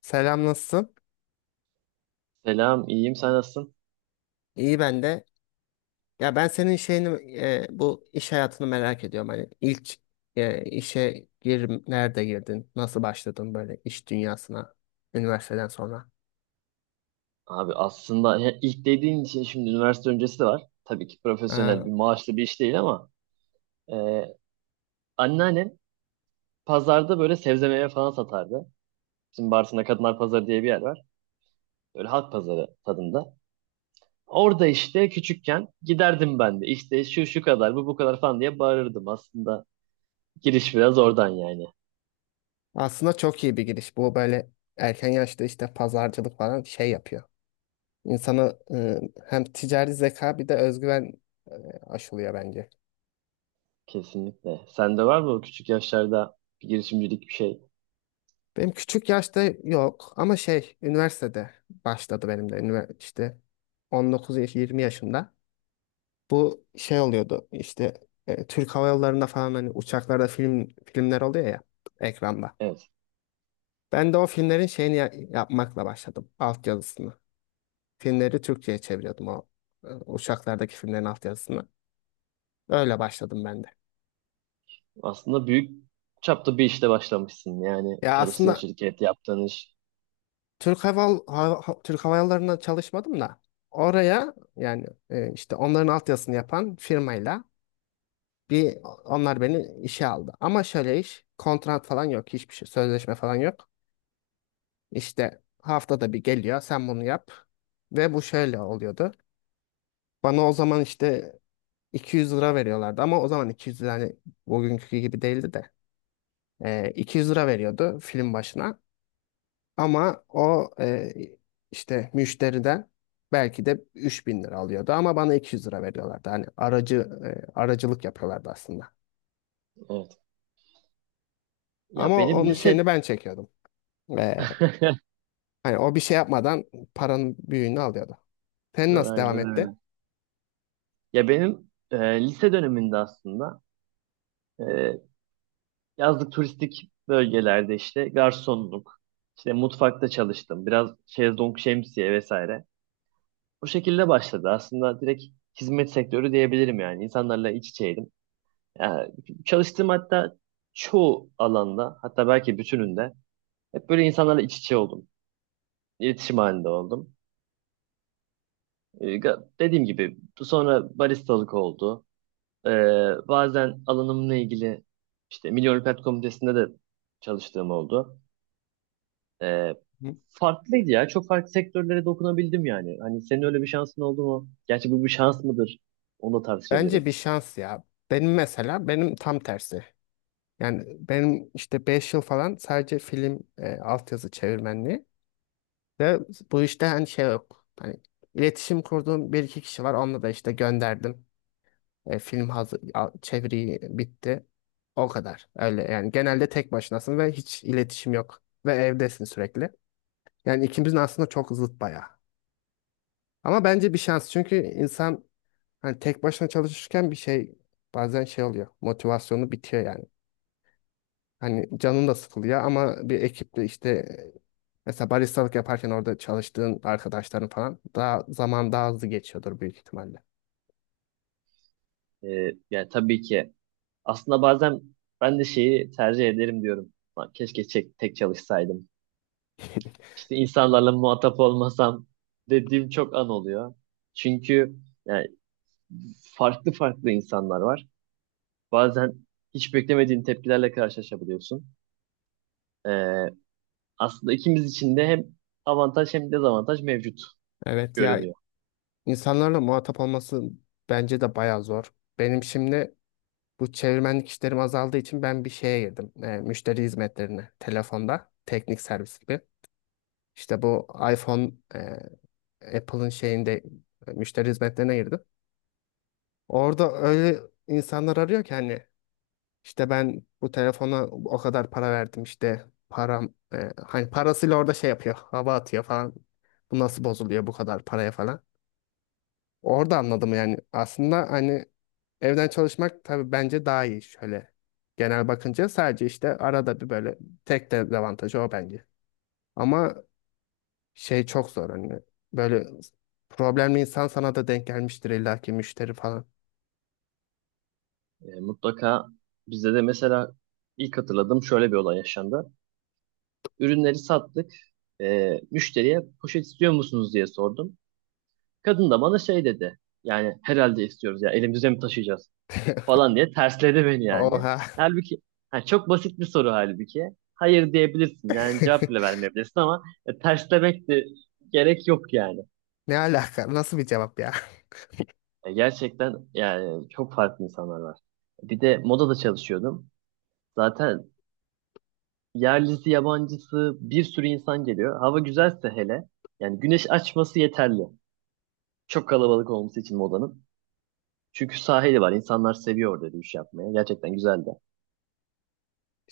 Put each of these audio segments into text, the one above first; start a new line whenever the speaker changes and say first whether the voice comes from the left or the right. left: Selam, nasılsın?
right: Selam, iyiyim. Sen nasılsın?
left: İyi ben de. Ya ben senin şeyini bu iş hayatını merak ediyorum. Hani ilk nerede girdin? Nasıl başladın böyle iş dünyasına üniversiteden sonra?
right: Abi aslında ya ilk dediğin için şimdi üniversite öncesi de var. Tabii ki profesyonel
left: Aa,
right: bir maaşlı bir iş değil ama e, anneannem pazarda böyle sebze meyve falan satardı. Bizim Bartın'da Kadınlar Pazarı diye bir yer var. Böyle halk pazarı tadında. Orada işte küçükken giderdim ben de. İşte şu şu kadar, bu bu kadar falan diye bağırırdım. Aslında giriş biraz oradan yani.
left: aslında çok iyi bir giriş. Bu böyle erken yaşta işte pazarcılık falan şey yapıyor. İnsanı hem ticari zeka bir de özgüven e, aşılıyor bence.
right: Kesinlikle. Sende var mı o küçük yaşlarda bir girişimcilik bir şey?
left: Benim küçük yaşta yok ama şey üniversitede başladı benim de üniversite işte 19 yaş 20 yaşında. Bu şey oluyordu işte Türk Hava Yolları'nda falan hani uçaklarda filmler oluyor ya ekranda.
right: Evet.
left: Ben de o filmlerin şeyini yapmakla başladım. Altyazısını. Filmleri Türkçe'ye çeviriyordum o uçaklardaki filmlerin altyazısını. Öyle başladım ben de.
right: Aslında büyük çapta bir işte başlamışsın. Yani
left: Ya
right: çalıştığın
left: aslında
right: şirket, yaptığın iş.
left: Türk Hava Yolları'nda çalışmadım da oraya yani işte onların altyazısını yapan firmayla bir onlar beni işe aldı. Ama şöyle iş kontrat falan yok, hiçbir şey sözleşme falan yok. İşte haftada bir geliyor, sen bunu yap ve bu şöyle oluyordu. Bana o zaman işte 200 lira veriyorlardı ama o zaman 200 lira hani bugünkü gibi değildi de. 200 lira veriyordu film başına ama o işte müşteriden belki de 3.000 lira alıyordu ama bana 200 lira veriyorlardı. Hani aracılık yapıyorlardı aslında.
right: Evet. Ya
left: Ama
right: benim
left: onun
right: lise...
left: şeyini ben çekiyordum. Ee, Hani o bir şey yapmadan paranın büyüğünü alıyordu. Sen nasıl devam
right: Aynen
left: etti?
right: öyle. Ya benim lise döneminde aslında e, yazlık turistik bölgelerde işte garsonluk, işte mutfakta çalıştım. Biraz şezlong, şemsiye vesaire. Bu şekilde başladı. Aslında direkt hizmet sektörü diyebilirim yani. İnsanlarla iç içeydim. Ya, çalıştığım hatta çoğu alanda hatta belki bütününde hep böyle insanlarla iç içe oldum. İletişim halinde oldum. Dediğim gibi sonra baristalık oldu. Ee, Bazen alanımla ilgili işte Milli Olimpiyat Komitesi'nde de çalıştığım oldu. Ee,
left: Hı.
right: Farklıydı ya. Çok farklı sektörlere dokunabildim yani. Hani senin öyle bir şansın oldu mu? Gerçi bu bir şans mıdır? Onu da
left: Bence
right: tartışabiliriz.
left: bir şans ya. Benim mesela benim tam tersi. Yani benim işte 5 yıl falan sadece altyazı çevirmenliği. Ve bu işte hani şey yok. Hani iletişim kurduğum bir iki kişi var. Onunla da işte gönderdim. Film hazır, çeviri bitti. O kadar. Öyle yani genelde tek başınasın ve hiç iletişim yok. Ve evdesin sürekli. Yani ikimizin aslında çok zıt bayağı. Ama bence bir şans. Çünkü insan hani tek başına çalışırken bir şey, bazen şey oluyor. Motivasyonu bitiyor yani. Hani canın da sıkılıyor ama bir ekiple işte mesela baristalık yaparken orada çalıştığın arkadaşların falan daha hızlı geçiyordur büyük ihtimalle.
right: Yani tabii ki aslında bazen ben de şeyi tercih ederim diyorum. Lan keşke tek çalışsaydım. İşte insanlarla muhatap olmasam dediğim çok an oluyor. Çünkü yani farklı farklı insanlar var. Bazen hiç beklemediğin tepkilerle karşılaşabiliyorsun. Ee, Aslında ikimiz için de hem avantaj hem dezavantaj mevcut
left: Evet ya,
right: görünüyor.
left: insanlarla muhatap olması bence de bayağı zor. Benim şimdi bu çevirmenlik işlerim azaldığı için ben bir şeye girdim. Müşteri hizmetlerine telefonda teknik servis gibi. İşte bu iPhone e, Apple'ın şeyinde müşteri hizmetlerine girdim. Orada öyle insanlar arıyor ki hani, İşte ben bu telefona o kadar para verdim, işte hani parasıyla orada şey yapıyor, hava atıyor falan. Bu nasıl bozuluyor bu kadar paraya falan. Orada anladım yani aslında hani evden çalışmak tabii bence daha iyi, şöyle genel bakınca sadece işte arada bir böyle, tek dezavantajı o bence. Ama şey çok zor hani, böyle problemli insan sana da denk gelmiştir illaki, müşteri falan.
right: Mutlaka bizde de mesela ilk hatırladığım şöyle bir olay yaşandı. Ürünleri sattık. Müşteriye poşet istiyor musunuz diye sordum. Kadın da bana şey dedi. Yani herhalde istiyoruz ya, elimizde mi taşıyacağız? Falan diye tersledi beni yani.
left: Oha.
right: Halbuki ha, çok basit bir soru halbuki. Hayır diyebilirsin yani, cevap bile vermeyebilirsin ama terslemek de gerek yok yani.
left: Ne alaka, nasıl bir cevap ya?
right: Gerçekten yani çok farklı insanlar var. Bir de modada çalışıyordum. Zaten yerlisi yabancısı bir sürü insan geliyor. Hava güzelse hele, yani güneş açması yeterli. Çok kalabalık olması için modanın. Çünkü sahili var. İnsanlar seviyor orada yürüyüş yapmaya. Gerçekten güzeldi.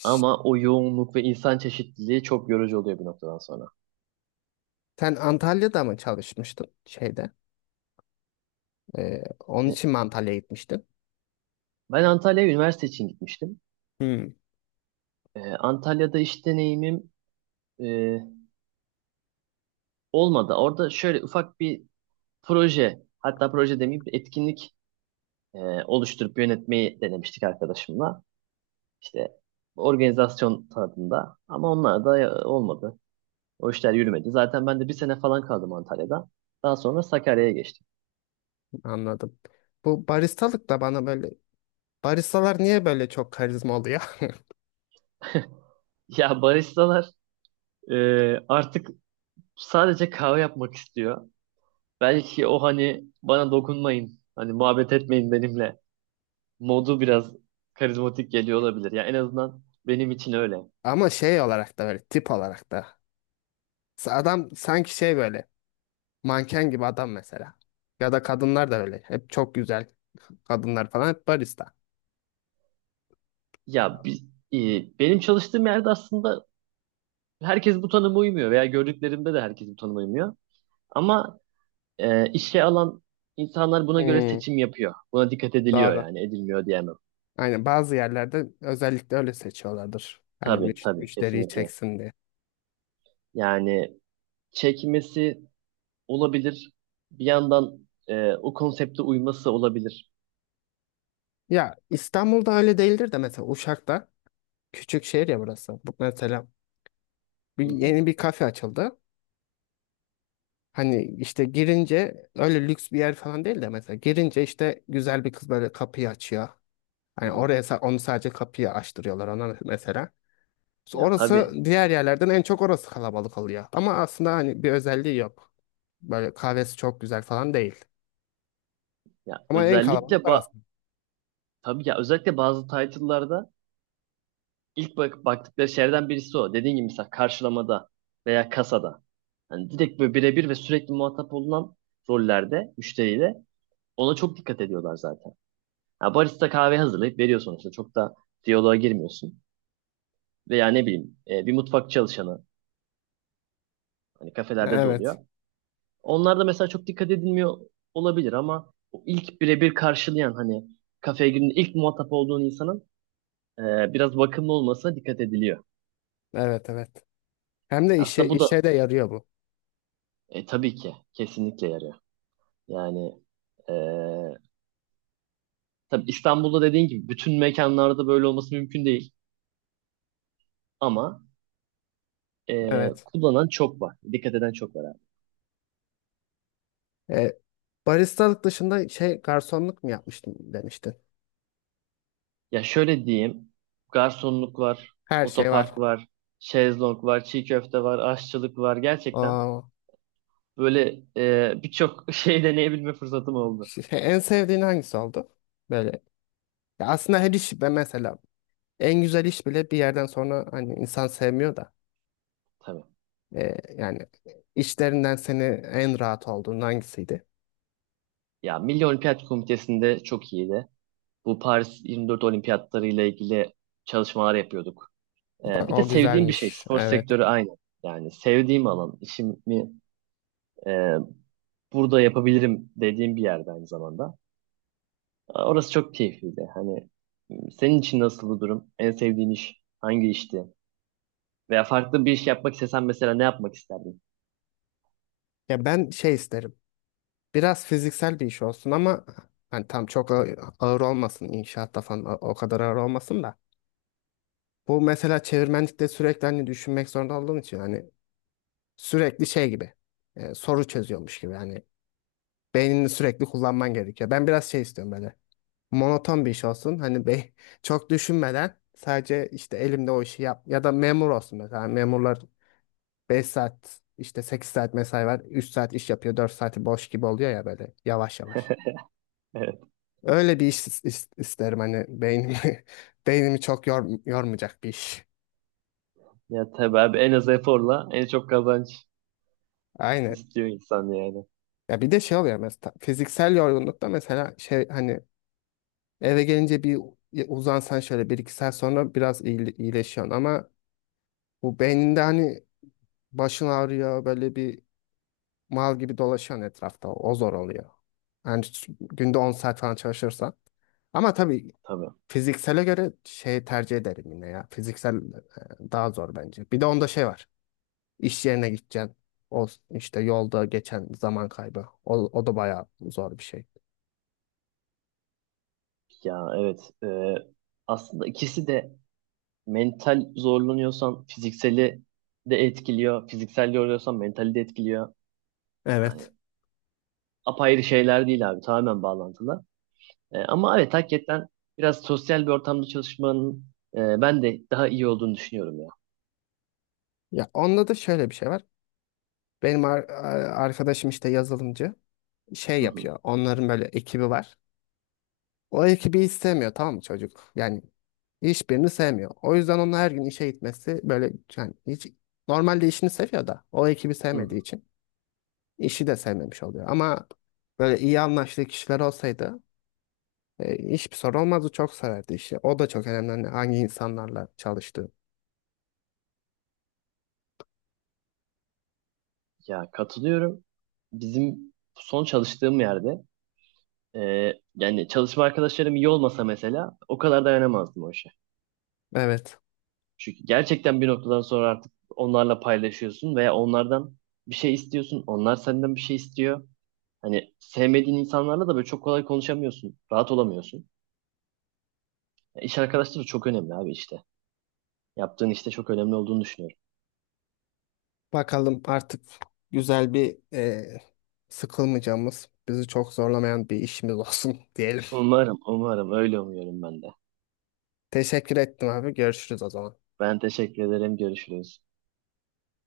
right: Ama o yoğunluk ve insan çeşitliliği çok yorucu oluyor bir noktadan sonra.
left: Sen Antalya'da mı çalışmıştın şeyde? Onun
right: E,
left: için mi Antalya'ya gitmiştin?
right: Ben Antalya'ya üniversite için gitmiştim.
left: Hmm,
right: Antalya'da iş deneyimim e, olmadı. Orada şöyle ufak bir proje, hatta proje demeyeyim bir etkinlik e, oluşturup yönetmeyi denemiştik arkadaşımla. İşte organizasyon tadında ama onlar da olmadı. O işler yürümedi. Zaten ben de bir sene falan kaldım Antalya'da. Daha sonra Sakarya'ya geçtim.
left: anladım. Bu baristalık da bana böyle, baristalar niye böyle çok karizma oluyor?
right: Ya baristalar e, artık sadece kahve yapmak istiyor. Belki o hani bana dokunmayın, hani muhabbet etmeyin benimle modu biraz karizmatik geliyor olabilir. Ya en azından benim için öyle.
left: Ama şey olarak da, böyle tip olarak da. Adam sanki şey böyle manken gibi adam mesela. Ya da kadınlar da öyle. Hep çok güzel kadınlar falan, hep barista.
right: Ya biz, benim çalıştığım yerde aslında herkes bu tanıma uymuyor veya gördüklerimde de herkes bu tanıma uymuyor. Ama işe alan insanlar buna göre
left: Hmm,
right: seçim yapıyor. Buna dikkat ediliyor,
left: doğru.
right: yani edilmiyor diyemem.
left: Aynen, bazı yerlerde özellikle öyle seçiyorlardır. Hani
right: Tabii tabii,
left: müşteriyi
right: kesinlikle.
left: çeksin diye.
right: Yani çekmesi olabilir. Bir yandan o konsepte uyması olabilir.
left: Ya İstanbul'da öyle değildir de mesela Uşak'ta, küçük şehir ya burası. Bu mesela
right: Hı hı,
left: yeni bir kafe açıldı. Hani işte girince öyle lüks bir yer falan değil de, mesela girince işte güzel bir kız böyle kapıyı açıyor.
right: hı
left: Hani
right: hı.
left: oraya onu sadece kapıyı açtırıyorlar ona mesela.
right: Ya
left: Orası
right: tabii.
left: diğer yerlerden en çok orası kalabalık oluyor. Ama aslında hani bir özelliği yok. Böyle kahvesi çok güzel falan değil.
right: Ya
left: Ama en
right: özellikle
left: kalabalık
right: ba
left: orası.
right: tabii ya, özellikle bazı title'larda ilk baktıkları şeylerden birisi o. Dediğin gibi mesela karşılamada veya kasada. Hani direkt böyle birebir ve sürekli muhatap olunan rollerde müşteriyle ona çok dikkat ediyorlar zaten. Ya barista kahve hazırlayıp veriyor sonuçta. Çok da diyaloğa girmiyorsun. Veya ne bileyim bir mutfak çalışanı hani kafelerde de oluyor.
left: Evet.
right: Onlar da mesela çok dikkat edilmiyor olabilir ama o ilk birebir karşılayan, hani kafeye girdiğinde ilk muhatap olduğun insanın biraz bakımlı olmasına dikkat ediliyor.
left: Evet, evet. Hem de işe
right: Aslında bu da
left: işe de yarıyor bu.
right: tabii ki kesinlikle yarıyor. Yani e, tabii İstanbul'da dediğin gibi bütün mekanlarda böyle olması mümkün değil ama
left: Evet.
right: kullanan çok var. Dikkat eden çok var abi.
left: E, baristalık dışında şey garsonluk mu yapmıştım demiştin.
right: Ya şöyle diyeyim, garsonluk var,
left: Her şey var.
right: otopark var, şezlong var, çiğ köfte var, aşçılık var, gerçekten
left: Aa,
right: böyle birçok şey deneyebilme fırsatım oldu.
left: şey, en sevdiğin hangisi oldu? Böyle. Ya aslında her iş be mesela, en güzel iş bile bir yerden sonra hani insan sevmiyor da.
right: Tabii.
left: Yani işlerinden seni en rahat olduğun hangisiydi?
right: Ya Milli Olimpiyat Komitesi'nde çok iyiydi. Bu Paris 24 Olimpiyatları ile ilgili çalışmalar yapıyorduk. E,
left: Bak
right: bir de
left: o
right: sevdiğim bir şey.
left: güzelmiş.
right: Spor
left: Evet.
right: sektörü aynı. Yani sevdiğim alan. İşimi e, burada yapabilirim dediğim bir yerde aynı zamanda. E, orası çok keyifliydi. Hani senin için nasıldı durum? En sevdiğin iş hangi işti? Veya farklı bir iş yapmak istesen mesela ne yapmak isterdin?
left: Ya ben şey isterim. Biraz fiziksel bir iş olsun ama hani tam çok ağır olmasın, inşaatta falan o kadar ağır olmasın da. Bu mesela çevirmenlikte sürekli hani düşünmek zorunda olduğum için hani sürekli şey gibi, soru çözüyormuş gibi, hani beynini sürekli kullanman gerekiyor. Ben biraz şey istiyorum, böyle monoton bir iş olsun hani çok düşünmeden sadece işte elimde o işi yap, ya da memur olsun mesela. Hani, memurlar 5 saat işte 8 saat mesai var, 3 saat iş yapıyor, 4 saati boş gibi oluyor ya, böyle yavaş yavaş.
right: Evet.
left: Öyle bir iş isterim, hani beynimi beynimi çok yormayacak bir iş.
right: Ya tabii abi, en az eforla en çok kazanç.
left: Aynen.
right: İstiyor insan yani.
left: Ya bir de şey oluyor mesela fiziksel yorgunlukta, mesela şey hani eve gelince bir uzansan şöyle bir iki saat sonra biraz iyileşiyorsun ama bu beyninde hani, başın ağrıyor, böyle bir mal gibi dolaşıyorsun etrafta, o zor oluyor. Yani günde 10 saat falan çalışırsan. Ama tabii
right: Tabii.
left: fiziksele göre şey tercih ederim yine ya. Fiziksel daha zor bence. Bir de onda şey var. İş yerine gideceksin. O işte yolda geçen zaman kaybı. O da bayağı zor bir şey.
right: Ya evet. Aslında ikisi de mental zorlanıyorsan fizikseli de etkiliyor. Fiziksel yoruluyorsan mentali de etkiliyor. Yani
left: Evet.
right: apayrı şeyler değil abi. Tamamen bağlantılı. Ama evet hakikaten biraz sosyal bir ortamda çalışmanın ben de daha iyi olduğunu düşünüyorum ya.
left: Ya onda da şöyle bir şey var. Benim arkadaşım işte yazılımcı şey
right: Hı hı,
left: yapıyor. Onların böyle ekibi var. O ekibi hiç sevmiyor, tamam mı çocuk? Yani hiçbirini sevmiyor. O yüzden onun her gün işe gitmesi böyle, yani hiç, normalde işini seviyor da o ekibi
right: hı hı.
left: sevmediği için işi de sevmemiş oluyor. Ama böyle iyi anlaştığı kişiler olsaydı hiçbir sorun olmazdı. Çok severdi işi. O da çok önemli, hani hangi insanlarla çalıştığı.
right: Ya katılıyorum. Bizim son çalıştığım yerde e, yani çalışma arkadaşlarım iyi olmasa mesela o kadar dayanamazdım o işe.
left: Evet.
right: Çünkü gerçekten bir noktadan sonra artık onlarla paylaşıyorsun veya onlardan bir şey istiyorsun. Onlar senden bir şey istiyor. Hani sevmediğin insanlarla da böyle çok kolay konuşamıyorsun. Rahat olamıyorsun. Ya İş arkadaşları çok önemli abi işte. Yaptığın işte çok önemli olduğunu düşünüyorum.
left: Bakalım artık güzel bir, sıkılmayacağımız, bizi çok zorlamayan bir işimiz olsun diyelim.
right: Umarım, umarım öyle umuyorum ben de.
left: Teşekkür ettim abi. Görüşürüz o zaman.
right: Ben teşekkür ederim. Görüşürüz.